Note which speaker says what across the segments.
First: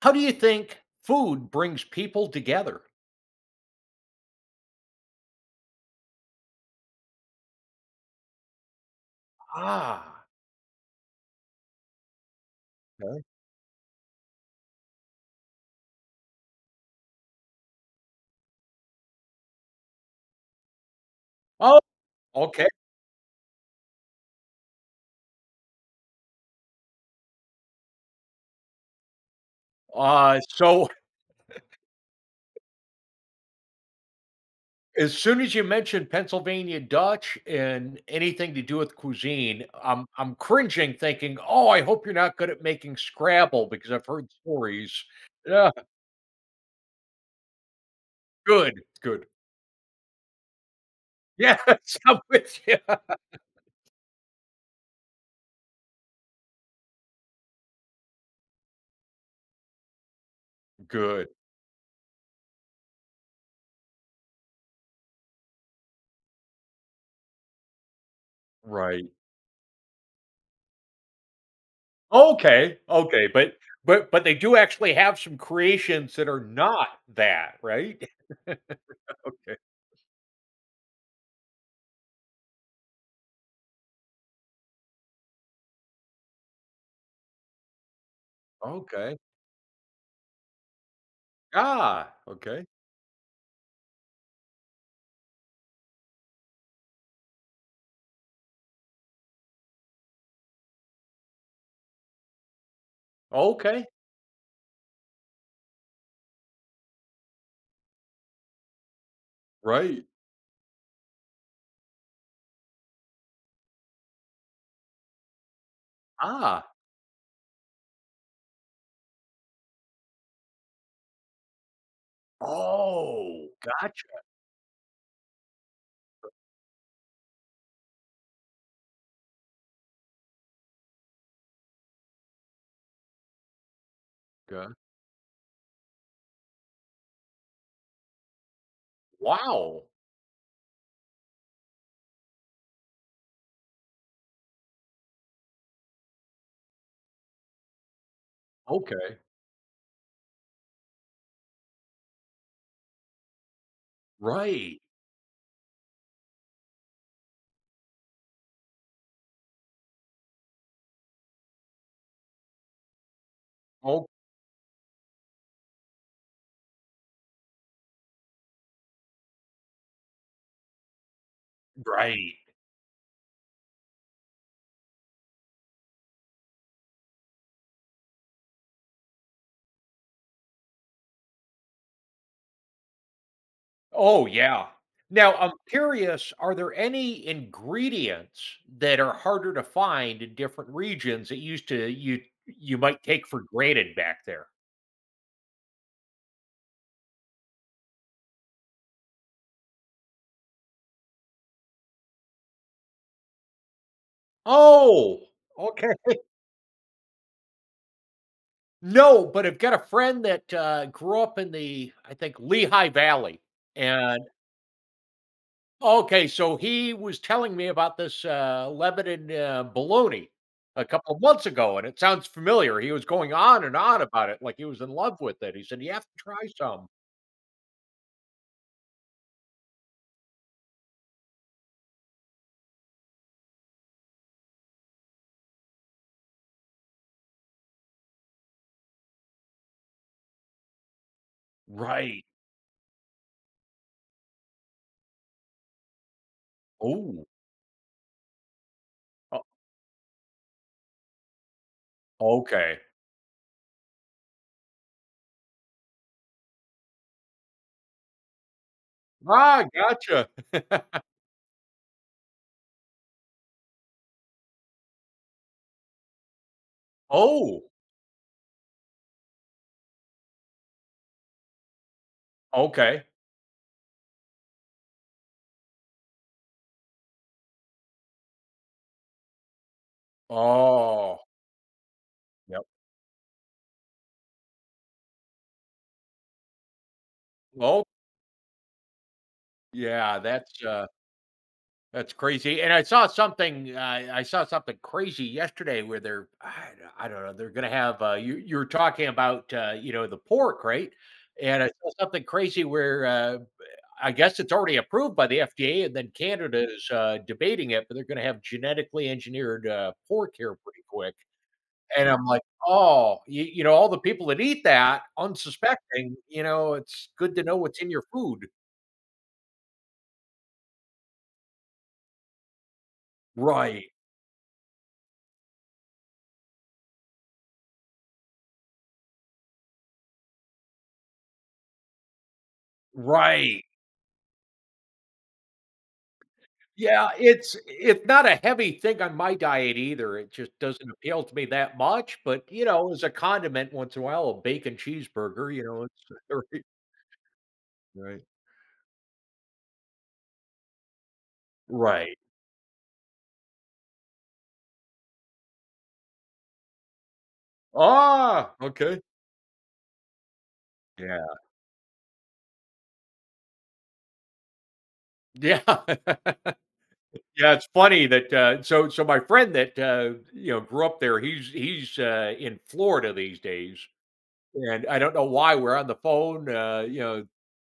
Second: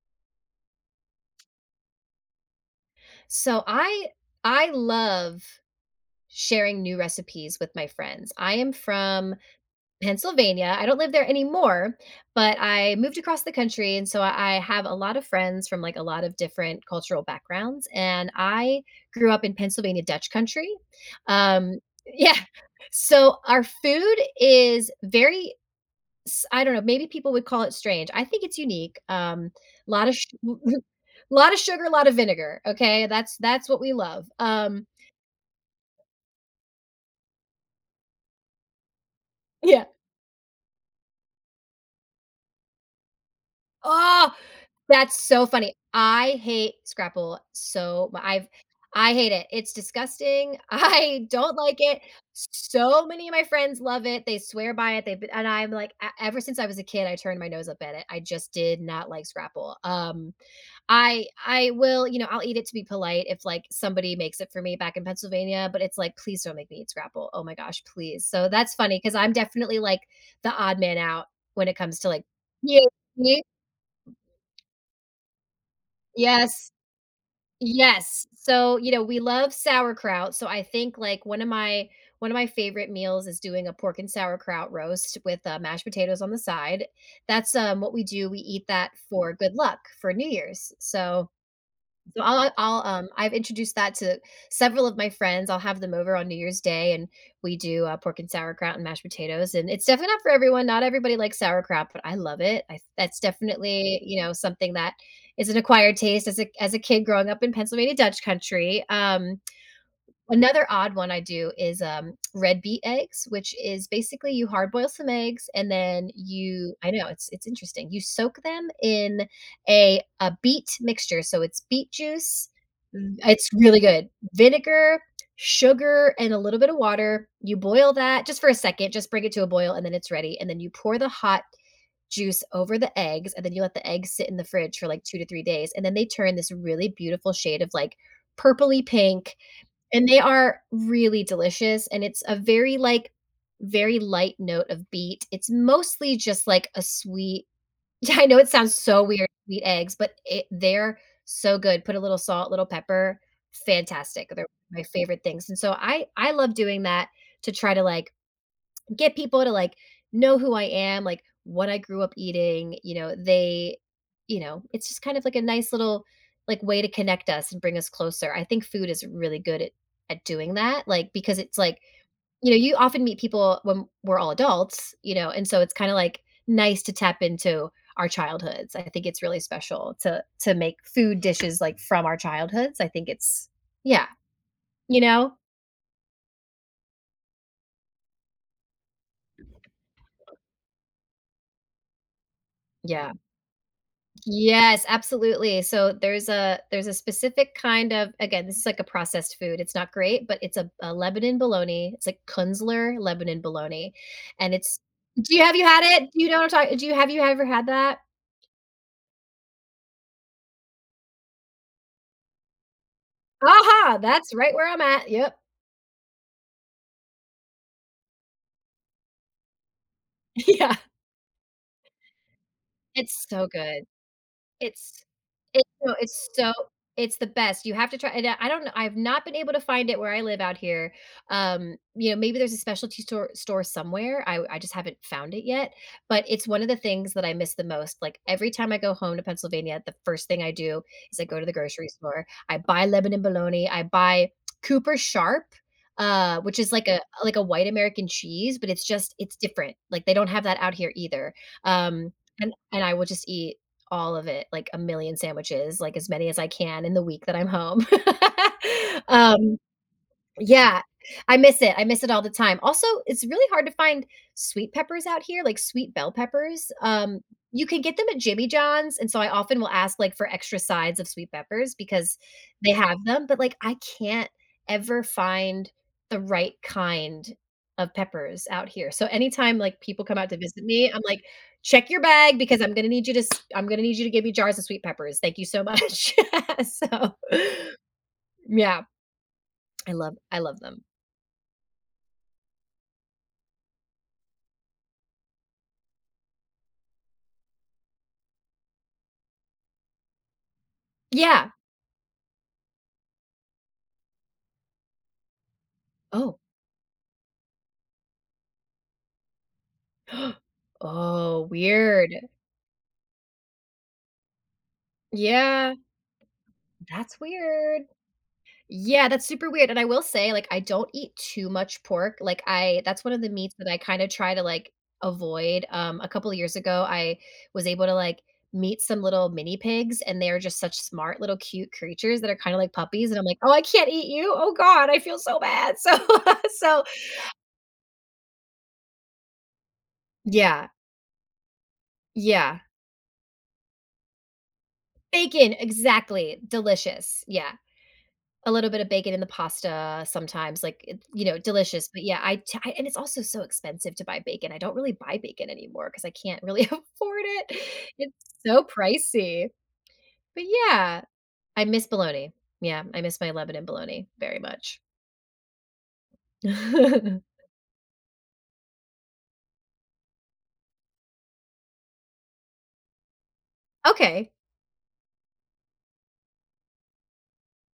Speaker 1: How do you think food brings people together?
Speaker 2: So I love sharing new recipes with my friends. I am from
Speaker 1: Ah.
Speaker 2: Pennsylvania. I don't live there anymore, but I moved
Speaker 1: Okay.
Speaker 2: across the country, and so I have a lot of friends from, like, a lot of different cultural backgrounds, and I grew up in Pennsylvania Dutch country.
Speaker 1: Oh,
Speaker 2: Um yeah.
Speaker 1: okay.
Speaker 2: So our food is very S I don't know, maybe people would call it strange. I think it's unique. A lot of sh
Speaker 1: Uh, so
Speaker 2: lot of sugar, a lot of vinegar, okay? That's what we love.
Speaker 1: as soon as you mentioned Pennsylvania Dutch and anything to do with cuisine,
Speaker 2: Yeah.
Speaker 1: I'm cringing thinking, "Oh, I hope you're not good at making Scrabble because I've heard
Speaker 2: Oh,
Speaker 1: stories."
Speaker 2: that's so
Speaker 1: Yeah,
Speaker 2: funny. I hate scrapple so mu I've
Speaker 1: good,
Speaker 2: I
Speaker 1: good.
Speaker 2: hate it. It's disgusting. I don't
Speaker 1: Yes,
Speaker 2: like it.
Speaker 1: I'm with you.
Speaker 2: So many of my friends love it. They swear by it. They've been, and I'm like, e ever since I was a kid, I turned my nose up at it. I just did not like scrapple. I
Speaker 1: Good,
Speaker 2: I will, you know, I'll eat it to be polite if, like, somebody makes it for me back in Pennsylvania, but it's like, please don't make me eat scrapple. Oh my gosh, please. So that's funny
Speaker 1: right.
Speaker 2: because I'm definitely like the odd man out when it comes to like
Speaker 1: Okay,
Speaker 2: yeah,
Speaker 1: okay,
Speaker 2: ye-
Speaker 1: but they do actually have some creations that are
Speaker 2: yes,
Speaker 1: not that, right?
Speaker 2: yes. So you know, we love
Speaker 1: Okay.
Speaker 2: sauerkraut. So I think, like, one of my favorite meals is doing a pork and sauerkraut roast with mashed potatoes on the side. That's what we do. We eat that
Speaker 1: Okay.
Speaker 2: for good luck for New Year's. So
Speaker 1: Ah, okay.
Speaker 2: I'll, I've introduced that to several of my friends. I'll have them over on New Year's Day, and we do, pork and sauerkraut and mashed potatoes, and it's definitely not for everyone. Not everybody likes sauerkraut, but I love it. I that's
Speaker 1: Okay.
Speaker 2: definitely, you know, something that is an acquired taste as a kid growing up in Pennsylvania Dutch country.
Speaker 1: Right.
Speaker 2: Another odd one I do is, red beet eggs, which is basically you hard boil some eggs and then
Speaker 1: Ah.
Speaker 2: you I know, it's interesting. You soak them in a beet mixture, so it's beet juice v it's
Speaker 1: Oh,
Speaker 2: really
Speaker 1: gotcha.
Speaker 2: good. Vinegar, sugar, and a little bit of water. You boil that just for a second, just bring it to a boil, and then it's ready, and then you pour the hot juice over the eggs, and then you let the eggs sit in the
Speaker 1: Okay.
Speaker 2: fridge for, like, 2 to 3 days, and then they turn this really beautiful shade of, like, purpley pink,
Speaker 1: Wow.
Speaker 2: and they are really delicious, and it's a very, like, very light note of beet. It's mostly just like a sweet I know it sounds so
Speaker 1: Okay.
Speaker 2: weird, sweet eggs, but it they're so good. Put a little salt, little pepper, fantastic. They're
Speaker 1: Right.
Speaker 2: my favorite things, and so I love doing that to try to, like, get people to like know who I am, like what I grew up eating, you know, they
Speaker 1: Oh,
Speaker 2: you know, it's just kind of like a nice little like way to connect us and bring us closer. I think food is really good at doing that, like because it's like,
Speaker 1: right.
Speaker 2: you know, you often meet people when we're all adults, you know, and so it's kind of like nice to tap into our childhoods. I think it's really special to make food dishes like from our childhoods. I think it's yeah,
Speaker 1: Oh, yeah.
Speaker 2: you know?
Speaker 1: Now, I'm curious, are there any ingredients that are harder to find in different regions that used to you you might
Speaker 2: Yeah.
Speaker 1: take for granted back there?
Speaker 2: Yes, absolutely. So there's a specific kind of again, this is like a processed food. It's not great, but it's a Lebanon bologna. It's like Kunzler Lebanon bologna, and it's.
Speaker 1: Oh,
Speaker 2: Do you have you had
Speaker 1: okay.
Speaker 2: it? Do you know what I'm talking? Do you have you ever had that?
Speaker 1: No, but I've got a friend that, grew up in the, I think, Lehigh Valley,
Speaker 2: Aha!
Speaker 1: and
Speaker 2: That's right where I'm at. Yep.
Speaker 1: okay, so he was telling me about this, Lebanon, bologna
Speaker 2: Yeah,
Speaker 1: a couple of months ago, and it sounds familiar. He was
Speaker 2: it's
Speaker 1: going
Speaker 2: so
Speaker 1: on and
Speaker 2: good.
Speaker 1: on about it like he was in
Speaker 2: It's
Speaker 1: love with it. He
Speaker 2: it's
Speaker 1: said, "You
Speaker 2: so
Speaker 1: have to
Speaker 2: it's
Speaker 1: try
Speaker 2: so
Speaker 1: some."
Speaker 2: it's the best. You have to try, and I don't know, I've not been able to find it where I live out here. You know, maybe there's a specialty store somewhere. I just haven't found it yet, but it's one of the things that I miss the most. Like, every time I go home to Pennsylvania, the first thing I do is I go to the grocery
Speaker 1: Right.
Speaker 2: store. I buy Lebanon bologna, I buy Cooper Sharp, which is
Speaker 1: Oh,
Speaker 2: like a white American cheese, but it's just it's
Speaker 1: o
Speaker 2: different. Like, they don't have that out here either. Um, and
Speaker 1: okay.
Speaker 2: and I will just eat all of it, like a million sandwiches, like as many as I can in the week that I'm home. Um,
Speaker 1: Ah, gotcha.
Speaker 2: yeah, I miss it all the time. Also, it's really hard to find sweet peppers out here, like sweet bell peppers.
Speaker 1: Oh,
Speaker 2: You can get them at Jimmy John's, and so I often will ask, like, for extra sides of sweet peppers because they
Speaker 1: okay.
Speaker 2: have them, but, like, I can't ever find the right kind of peppers out here. So anytime, like, people come out to visit me, I'm
Speaker 1: Oh,
Speaker 2: like, "Check your bag because
Speaker 1: yep.
Speaker 2: I'm gonna need you to s I'm gonna need you to give me jars of sweet peppers. Thank you so much." So,
Speaker 1: Oh,
Speaker 2: yeah,
Speaker 1: yeah,
Speaker 2: I
Speaker 1: that's,
Speaker 2: love them.
Speaker 1: uh that's crazy. And I saw something. I saw something crazy yesterday where they're. I don't know. They're going to have. You you were talking about you know the pork, right?
Speaker 2: Yeah.
Speaker 1: And I saw something crazy where I guess it's already approved by the FDA, and then
Speaker 2: Oh.
Speaker 1: Canada is debating it, but they're going to have genetically engineered pork here pretty quick.
Speaker 2: Oh,
Speaker 1: And I'm
Speaker 2: weird.
Speaker 1: like, oh, you know, all the people that eat that,
Speaker 2: Yeah,
Speaker 1: unsuspecting, you know, it's
Speaker 2: that's
Speaker 1: good to know what's
Speaker 2: weird.
Speaker 1: in your food.
Speaker 2: Yeah, that's super weird, and I will say, like, I don't eat too much pork, like, I that's one of the meats that I
Speaker 1: Right.
Speaker 2: kinda try to, like, avoid, a couple of years ago, I was able to, like, meet some little mini pigs, and they are just such smart little cute creatures that are kinda like puppies, and I'm like, "Oh, I
Speaker 1: Right.
Speaker 2: can't eat you. Oh god, I feel so bad." So so
Speaker 1: Yeah, it's not a heavy thing on my diet either. It just
Speaker 2: Yeah,
Speaker 1: doesn't appeal to me that much, but,
Speaker 2: yeah.
Speaker 1: you know, as a condiment once in a while, a bacon cheeseburger,
Speaker 2: Bacon,
Speaker 1: you know, it's
Speaker 2: exactly,
Speaker 1: right,
Speaker 2: delicious, yeah.
Speaker 1: right.
Speaker 2: A little bit of bacon in the pasta sometimes, like, it you know, delicious, but
Speaker 1: Right.
Speaker 2: yeah, I and it's also so expensive to buy bacon, I don't really buy bacon anymore because I can't really afford it. It's
Speaker 1: Ah,
Speaker 2: so
Speaker 1: okay.
Speaker 2: pricey. But yeah,
Speaker 1: Yeah.
Speaker 2: I miss bologna. Yeah, I miss my Lebanon bologna very much.
Speaker 1: Yeah. Yeah, it's funny that, so my friend that, you know, grew up there, he's in Florida these days.
Speaker 2: Okay,
Speaker 1: And I don't know why we're on the phone, you know, a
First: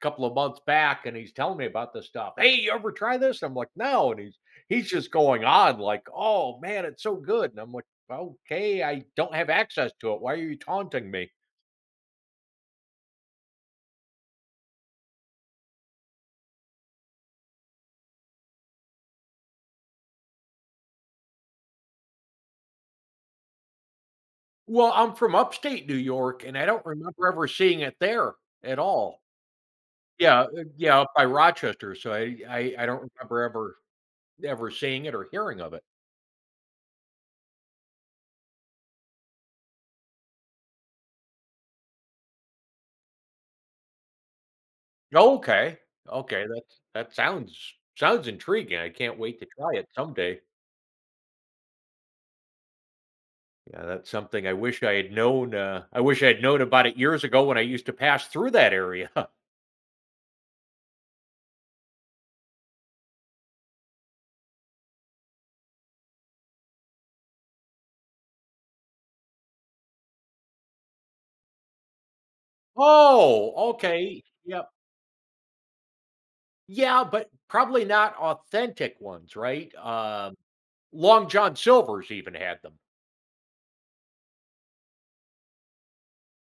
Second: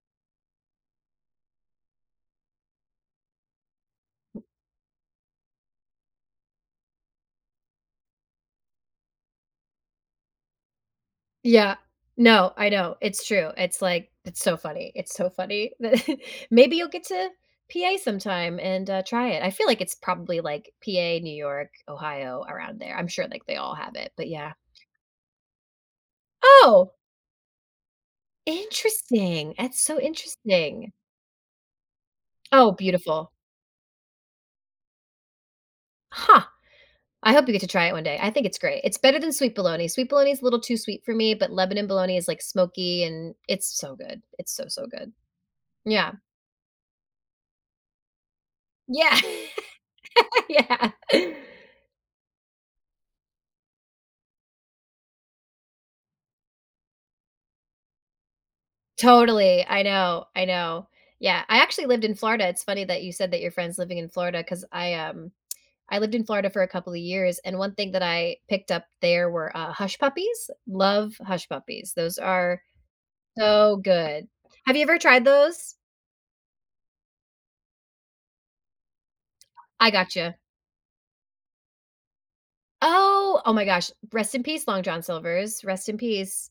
Speaker 1: couple of months back, and he's telling me about this stuff. Hey, you ever try this? I'm like, no. And he's just going on like, oh man, it's so good. And I'm like, okay, I don't have access to it. Why are you taunting me?
Speaker 2: yeah. No, I know, it's true, it's like it's so funny that maybe you'll get to PA sometime and, try it. I feel like it's probably, like, PA, New York, Ohio, around there. I'm sure, like, they all have it, but yeah.
Speaker 1: Well, I'm from upstate New York, and I don't
Speaker 2: Oh,
Speaker 1: remember ever seeing it there at all.
Speaker 2: interesting, that's so
Speaker 1: Yeah,
Speaker 2: interesting.
Speaker 1: yeah, up by Rochester. So I
Speaker 2: Oh,
Speaker 1: I, I don't
Speaker 2: beautiful.
Speaker 1: remember ever seeing it or hearing of it.
Speaker 2: Huh, I hope you get to try it one day, I think it's great. It's better than sweet bologna. Sweet bologna is a little too sweet for me, but Lebanon bologna is, like, smoky and it's so good. It's so, so good.
Speaker 1: Oh, okay.
Speaker 2: Yeah.
Speaker 1: Okay, that sounds sounds intriguing, I
Speaker 2: Yeah.
Speaker 1: can't wait to try it someday.
Speaker 2: Yeah.
Speaker 1: Yeah, that's something I wish I had known, I wish I had known about it years ago when I used to pass through that area.
Speaker 2: Totally. I know, I know. Yeah, I actually lived in Florida. It's funny that you said that your friend's living in Florida, because I lived in Florida for a couple of years, and one thing that I picked up there were, hush puppies. Love hush puppies. Those are
Speaker 1: Oh,
Speaker 2: so
Speaker 1: okay,
Speaker 2: good.
Speaker 1: yep.
Speaker 2: Have you ever tried those?
Speaker 1: Yeah, but probably not authentic ones, right?
Speaker 2: I got you.
Speaker 1: Long John Silver's even had them.
Speaker 2: Oh! Oh my gosh. Rest in peace, Long John Silvers. Rest in peace.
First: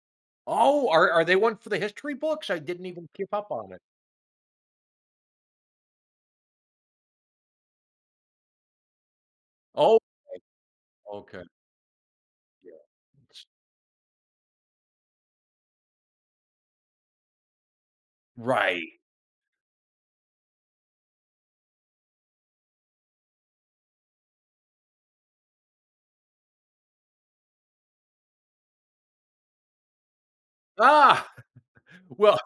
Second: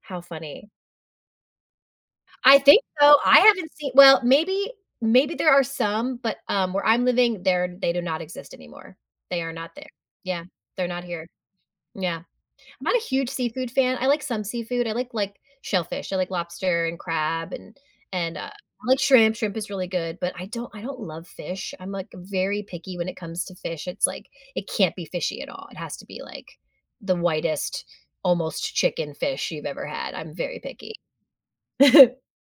Speaker 2: How funny.
Speaker 1: Oh, are they one for the history books? I
Speaker 2: I think
Speaker 1: didn't even
Speaker 2: so.
Speaker 1: keep
Speaker 2: I
Speaker 1: up on
Speaker 2: haven't
Speaker 1: it.
Speaker 2: seen well, maybe there are some, but, where I'm living, there they do not exist anymore. They are not there.
Speaker 1: Oh,
Speaker 2: Yeah, they're not here.
Speaker 1: okay, okay,
Speaker 2: Yeah. I'm
Speaker 1: yeah,
Speaker 2: not a huge seafood fan. I like some seafood. I like, shellfish. I like lobster and crab and, I
Speaker 1: right.
Speaker 2: like shrimp. Shrimp is really good, but I don't love fish. I'm, like, very picky when it comes to fish. It's like it can't be fishy at all. It has to be, like, the whitest, almost chicken fish you've ever had. I'm very picky.
Speaker 1: Ah, well,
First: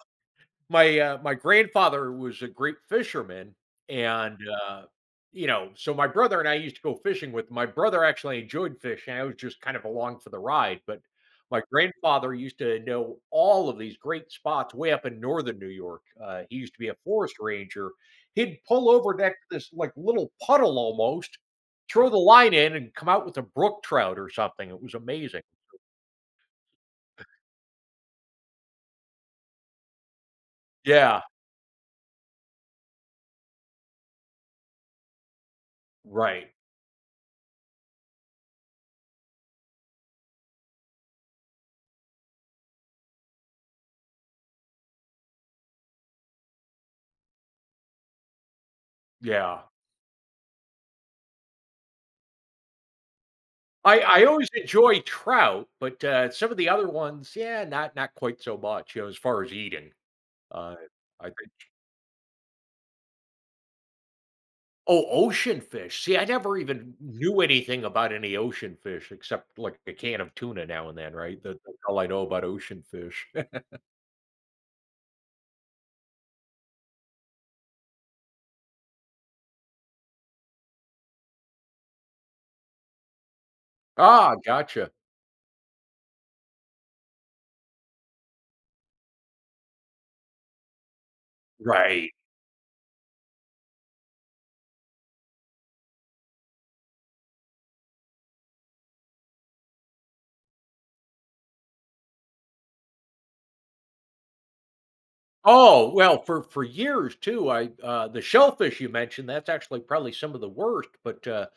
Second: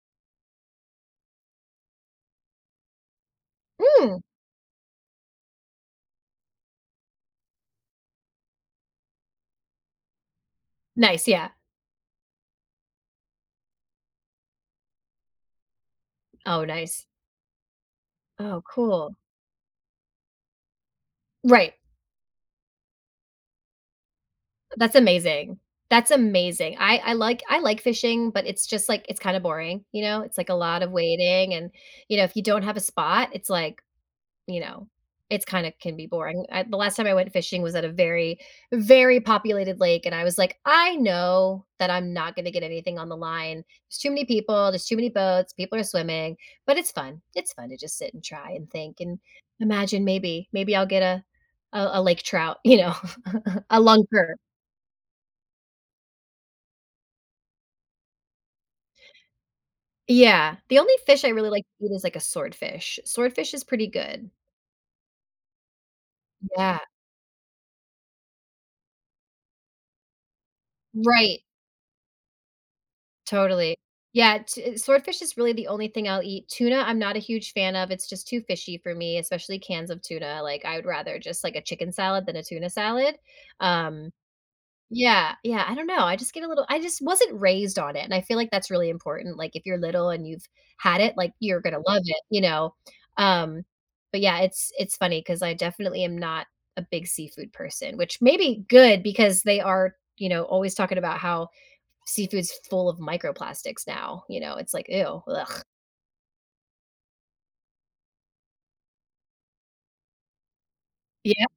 Speaker 1: my, my grandfather was a great fisherman,
Speaker 2: Mm.
Speaker 1: and, uh, you know, so my brother and I used to go fishing with my brother actually enjoyed fishing, I was just kind of along for the ride, but
Speaker 2: Nice, yeah.
Speaker 1: my grandfather used to know all of these great spots way up in Northern New York, he
Speaker 2: Oh,
Speaker 1: used to be a
Speaker 2: nice.
Speaker 1: forest ranger. He'd
Speaker 2: Oh,
Speaker 1: pull over
Speaker 2: cool.
Speaker 1: next to this, like, little puddle almost,
Speaker 2: Right.
Speaker 1: throw the line in, and come out with a brook trout or something, it was
Speaker 2: That's
Speaker 1: amazing.
Speaker 2: amazing. That's amazing. I I like fishing, but it's just, like, it's kinda boring, you know? It's, like, a lot of
Speaker 1: Yeah,
Speaker 2: waiting and, you know, if you don't have a spot, it's like, you know, it's kinda can be boring.
Speaker 1: right,
Speaker 2: I the last time I went fishing was at a very, very populated lake, and I was like, "I know that I'm not gonna get anything on the line. There's too many people, there's too many boats, people are swimming, but it's fun. It's fun to just sit and try and think and
Speaker 1: yeah.
Speaker 2: imagine maybe I'll get a lake trout, you know, a
Speaker 1: I
Speaker 2: lunker."
Speaker 1: always enjoy trout, but, some of the other ones, yeah, not not quite so much, you know, as far as eating.
Speaker 2: Yeah.
Speaker 1: Uh,
Speaker 2: The only fish
Speaker 1: I
Speaker 2: I really
Speaker 1: think
Speaker 2: like to eat is like a swordfish. Swordfish is pretty good.
Speaker 1: Oh, ocean fish. See, I never
Speaker 2: Yeah.
Speaker 1: even knew anything about any ocean fish except, like, a can of tuna now and then, right?
Speaker 2: Right.
Speaker 1: That that's all I know about ocean fish.
Speaker 2: Totally. Yeah, t swordfish is really the only thing I'll eat. Tuna, I'm not a huge fan of, it's just too fishy for me, especially cans of tuna, like, I would rather just, like, a chicken salad than a tuna salad. Um
Speaker 1: Ah, gotcha.
Speaker 2: Yeah, yeah, I don't know, I just get a little I just wasn't raised on it, and I feel like that's really important, like, if you're little and you've had it, like, you're gonna love
Speaker 1: Right.
Speaker 2: it, you know? Um, but yeah, it's funny because I definitely am not a big seafood person, which may be good because they are, always talking about how seafood's full of microplastics now, it's like, ew, ugh.
Speaker 1: Oh, well, for years too, I the shellfish you mentioned, that's actually probably some of the worst, but,
Speaker 2: Yeah.
Speaker 1: uh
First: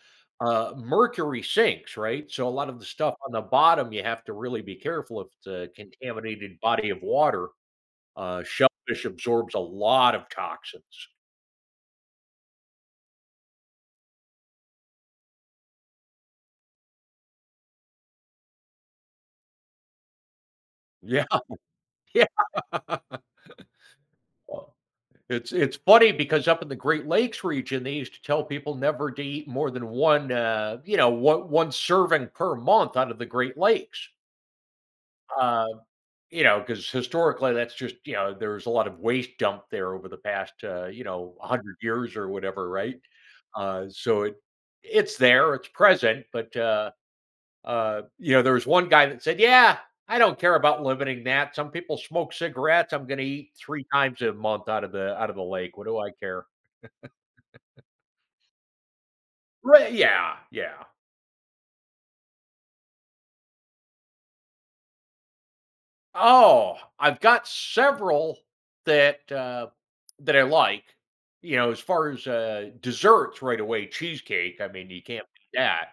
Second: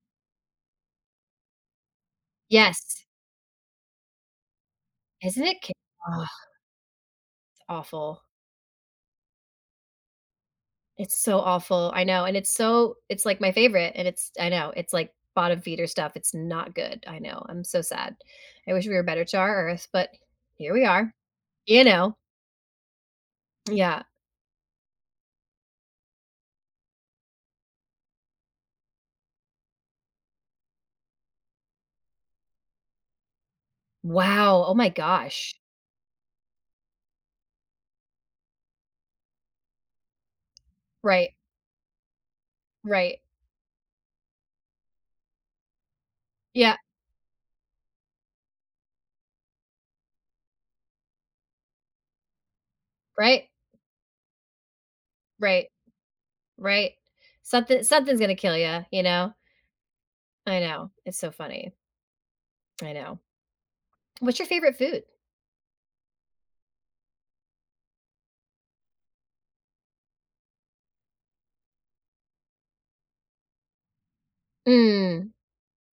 Speaker 1: uh, mercury sinks, right? So a lot of the
Speaker 2: Yes.
Speaker 1: stuff on the bottom, you have to really be careful if
Speaker 2: Isn't
Speaker 1: it's
Speaker 2: it
Speaker 1: a
Speaker 2: ki Ugh,
Speaker 1: contaminated body of water.
Speaker 2: it's awful.
Speaker 1: Shellfish absorbs a lot of toxins.
Speaker 2: It's so awful, I know, and it's, like, my favorite, and it's I know, it's, like, bottom feeder stuff, it's not good, I know, I'm so sad. I wish we were better to our earth, but here we are,
Speaker 1: Yeah,
Speaker 2: you know?
Speaker 1: yeah.
Speaker 2: Yeah.
Speaker 1: Well, it's funny because up in the Great Lakes region, they used to tell people never to eat more than one, you know, one serving per month out of the Great Lakes.
Speaker 2: Wow, oh my gosh.
Speaker 1: Uh, You know, because historically, that's just you know, there's a lot of waste dump there over the past, you
Speaker 2: Right,
Speaker 1: know, 100 years or whatever, right?
Speaker 2: right.
Speaker 1: So it's there, it's present, but,
Speaker 2: Yeah,
Speaker 1: uh uh, you know, there was one guy that said, "Yeah, I don't care about limiting that. Some people smoke cigarettes. I'm gonna
Speaker 2: right,
Speaker 1: eat 3 times a month out of the
Speaker 2: right,
Speaker 1: lake. What do I care?"
Speaker 2: right. Something's gonna kill you. You know?
Speaker 1: Right, yeah,
Speaker 2: I
Speaker 1: yeah.
Speaker 2: know, it's so funny, I know. What's your favorite food?
Speaker 1: Oh, I've got several that, that I like, you know, as far as, desserts right away, cheesecake, I mean, you can't
Speaker 2: Mm,
Speaker 1: beat that,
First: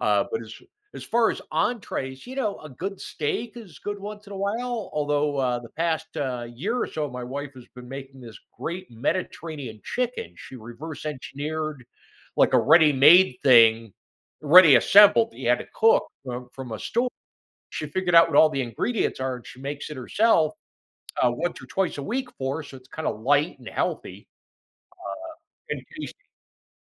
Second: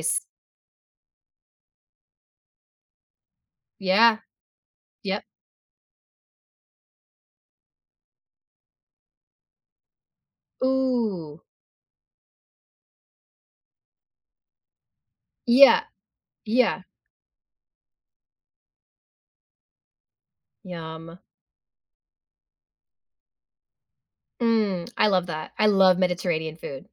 Speaker 1: uh, but as as far as entrees, you know, a good steak is good
Speaker 2: Yeah,
Speaker 1: once in a while,
Speaker 2: yep.
Speaker 1: although, the past, year or so, my wife has been making this great Mediterranean chicken. She reverse
Speaker 2: Ooh,
Speaker 1: engineered, like, a ready-made thing, ready assembled that you had to
Speaker 2: yeah,
Speaker 1: cook from a
Speaker 2: yeah,
Speaker 1: store. She figured out what all the ingredients are, and she makes it herself,
Speaker 2: yum.
Speaker 1: once or twice a week for us, so it's kinda light and healthy
Speaker 2: Mm, I love that. I
Speaker 1: and
Speaker 2: love
Speaker 1: tasty.
Speaker 2: Mediterranean food.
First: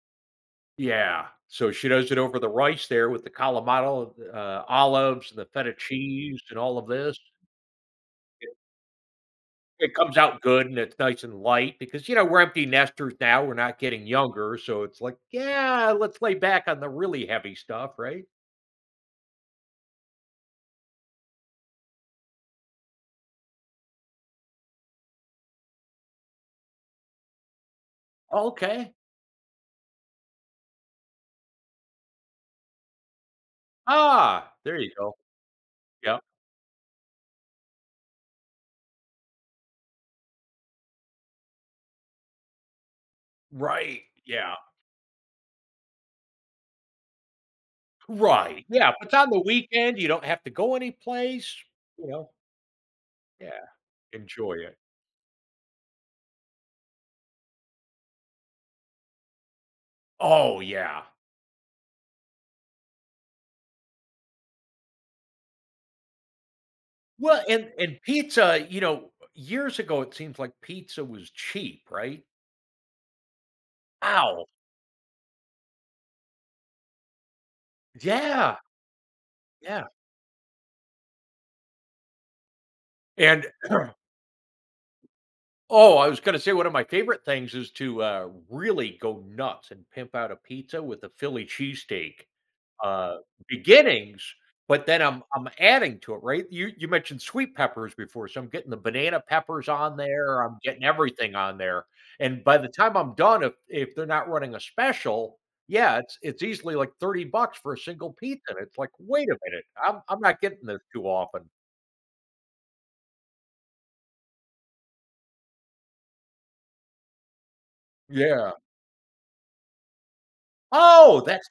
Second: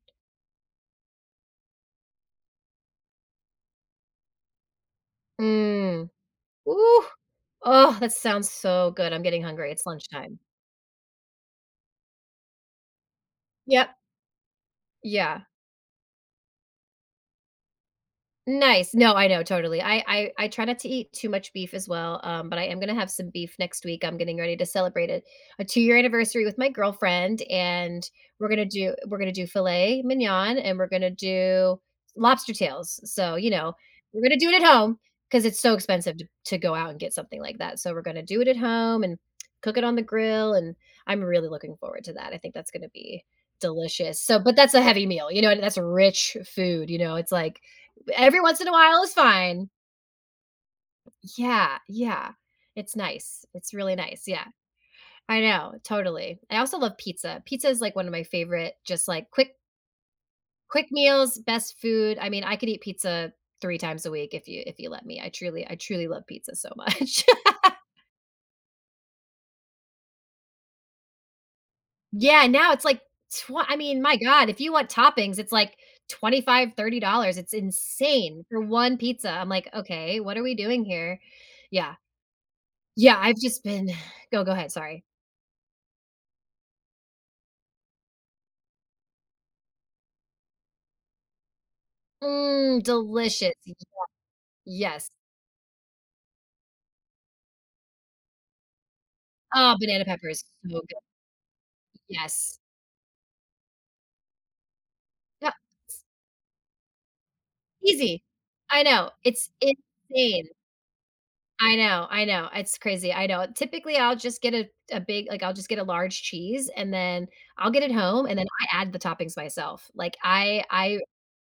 Speaker 1: Yeah. So she does it over the rice there with the Kalamata, olives, and the feta
Speaker 2: Mm,
Speaker 1: cheese, and all of
Speaker 2: ooh,
Speaker 1: this.
Speaker 2: oh, that sounds
Speaker 1: It
Speaker 2: so good. I'm getting hungry. It's
Speaker 1: it comes
Speaker 2: lunchtime.
Speaker 1: out good, and it's nice and light because, you know, we're empty nesters now, we're not
Speaker 2: Yep,
Speaker 1: getting younger, so it's like,
Speaker 2: yeah.
Speaker 1: "Yeah, let's lay back on the really heavy stuff," right?
Speaker 2: Nice. No, I know, totally. I try not to eat too much beef as well, but I am gonna have some beef next week. I'm getting ready to celebrate it a two-year anniversary with my girlfriend, and we're gonna
Speaker 1: "Okay.
Speaker 2: do we're gonna do filet mignon, and we're gonna do lobster tails. So, we're gonna do
Speaker 1: Ah."
Speaker 2: it at
Speaker 1: There you
Speaker 2: home
Speaker 1: go.
Speaker 2: because it's so expensive
Speaker 1: Yep.
Speaker 2: to go out and get something like that. So we're gonna do it at home and cook it on the grill, and I'm really looking forward to that. I think that's gonna be
Speaker 1: Right.
Speaker 2: delicious. So,
Speaker 1: Yeah.
Speaker 2: but that's a heavy meal, that's rich food, it's like but every once
Speaker 1: Right,
Speaker 2: in a
Speaker 1: yeah, if
Speaker 2: while
Speaker 1: it's
Speaker 2: is
Speaker 1: on the
Speaker 2: fine.
Speaker 1: weekend, you don't have to go anyplace,
Speaker 2: Yeah,
Speaker 1: you know,
Speaker 2: yeah. It's nice.
Speaker 1: yeah,
Speaker 2: It's really nice. Yeah.
Speaker 1: enjoy it.
Speaker 2: I know, totally. I also love pizza. Pizza is like one of my favorite just like quick
Speaker 1: Oh,
Speaker 2: quick
Speaker 1: yeah.
Speaker 2: meals, best food. I mean, I could eat pizza 3 times a week if you let me. I truly love pizza so much.
Speaker 1: Well, and pizza, you know, years ago, it seems like pizza was cheap, right?
Speaker 2: Yeah, now it's like twen I mean, my
Speaker 1: Ow.
Speaker 2: god, if you want toppings, it's like 25, $30. It's insane
Speaker 1: Yeah,
Speaker 2: for 1 pizza. I'm like,
Speaker 1: yeah,
Speaker 2: "Okay, what are we doing here?" Yeah. Yeah, I've
Speaker 1: and
Speaker 2: just been Go ahead, sorry.
Speaker 1: oh, I was gonna say one of my favorite things is to, really go nuts and pimp out a pizza with a Philly cheesesteak.
Speaker 2: Mmm,
Speaker 1: uh,
Speaker 2: delicious, y
Speaker 1: beginnings, but then
Speaker 2: yes.
Speaker 1: I'm adding to it, right? You mentioned sweet peppers before, so I'm getting the banana peppers
Speaker 2: Oh,
Speaker 1: on
Speaker 2: banana pepper
Speaker 1: there,
Speaker 2: is
Speaker 1: I'm
Speaker 2: so
Speaker 1: getting
Speaker 2: good,
Speaker 1: everything on there, and by
Speaker 2: yes.
Speaker 1: the time I'm done, if they're not running a special,
Speaker 2: Yep,
Speaker 1: yeah, it's easily like 30 bucks for a single
Speaker 2: easy.
Speaker 1: pizza, and it's
Speaker 2: I
Speaker 1: like,
Speaker 2: know,
Speaker 1: "Wait a
Speaker 2: it's
Speaker 1: minute, I'm not
Speaker 2: insane.
Speaker 1: getting this too often."
Speaker 2: I know, it's crazy, I know. Typically, I'll just get a big like, I'll just get a large cheese, and then I'll get it home, and then
Speaker 1: Yeah.
Speaker 2: I add the toppings myself. Like, I I
Speaker 1: Oh, that's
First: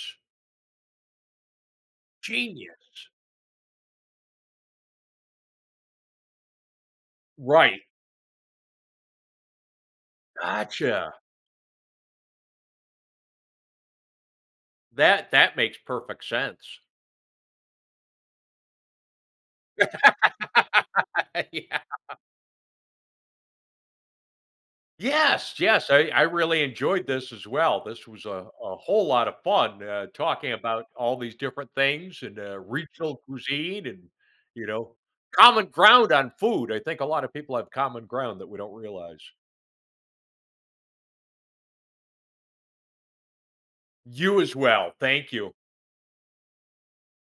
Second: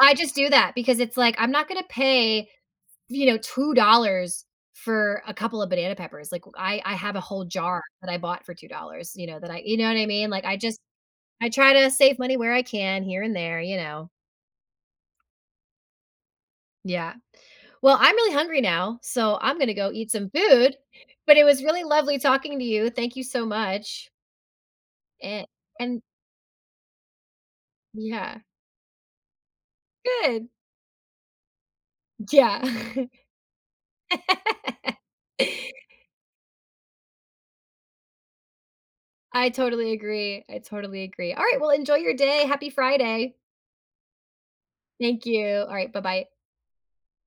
Speaker 2: I just do that because it's like, I'm not gonna pay,
Speaker 1: Genius.
Speaker 2: $2 for a couple of banana peppers, like, I have a whole
Speaker 1: Right.
Speaker 2: jar that I bought for $2, that I you know what I mean? Like,
Speaker 1: Gotcha.
Speaker 2: I try to save money where I can here and there, you know.
Speaker 1: That that makes perfect sense.
Speaker 2: Yeah. Well, I'm really hungry now, so I'm gonna go eat some food, but it was
Speaker 1: Yeah.
Speaker 2: really lovely talking to you. Thank you so much. And
Speaker 1: Yes, yes,
Speaker 2: and
Speaker 1: I really enjoyed this as well. This was
Speaker 2: yeah.
Speaker 1: a whole lot of fun,
Speaker 2: Good.
Speaker 1: talking about all these different things and,
Speaker 2: Yeah.
Speaker 1: regional cuisine and, you know, common ground on food. I think a lot of people have common ground that we don't realize.
Speaker 2: I totally agree. I totally agree. All right, well, enjoy your day. Happy Friday.
Speaker 1: You as well,
Speaker 2: Thank
Speaker 1: thank
Speaker 2: you.
Speaker 1: you.
Speaker 2: All right, bye-bye.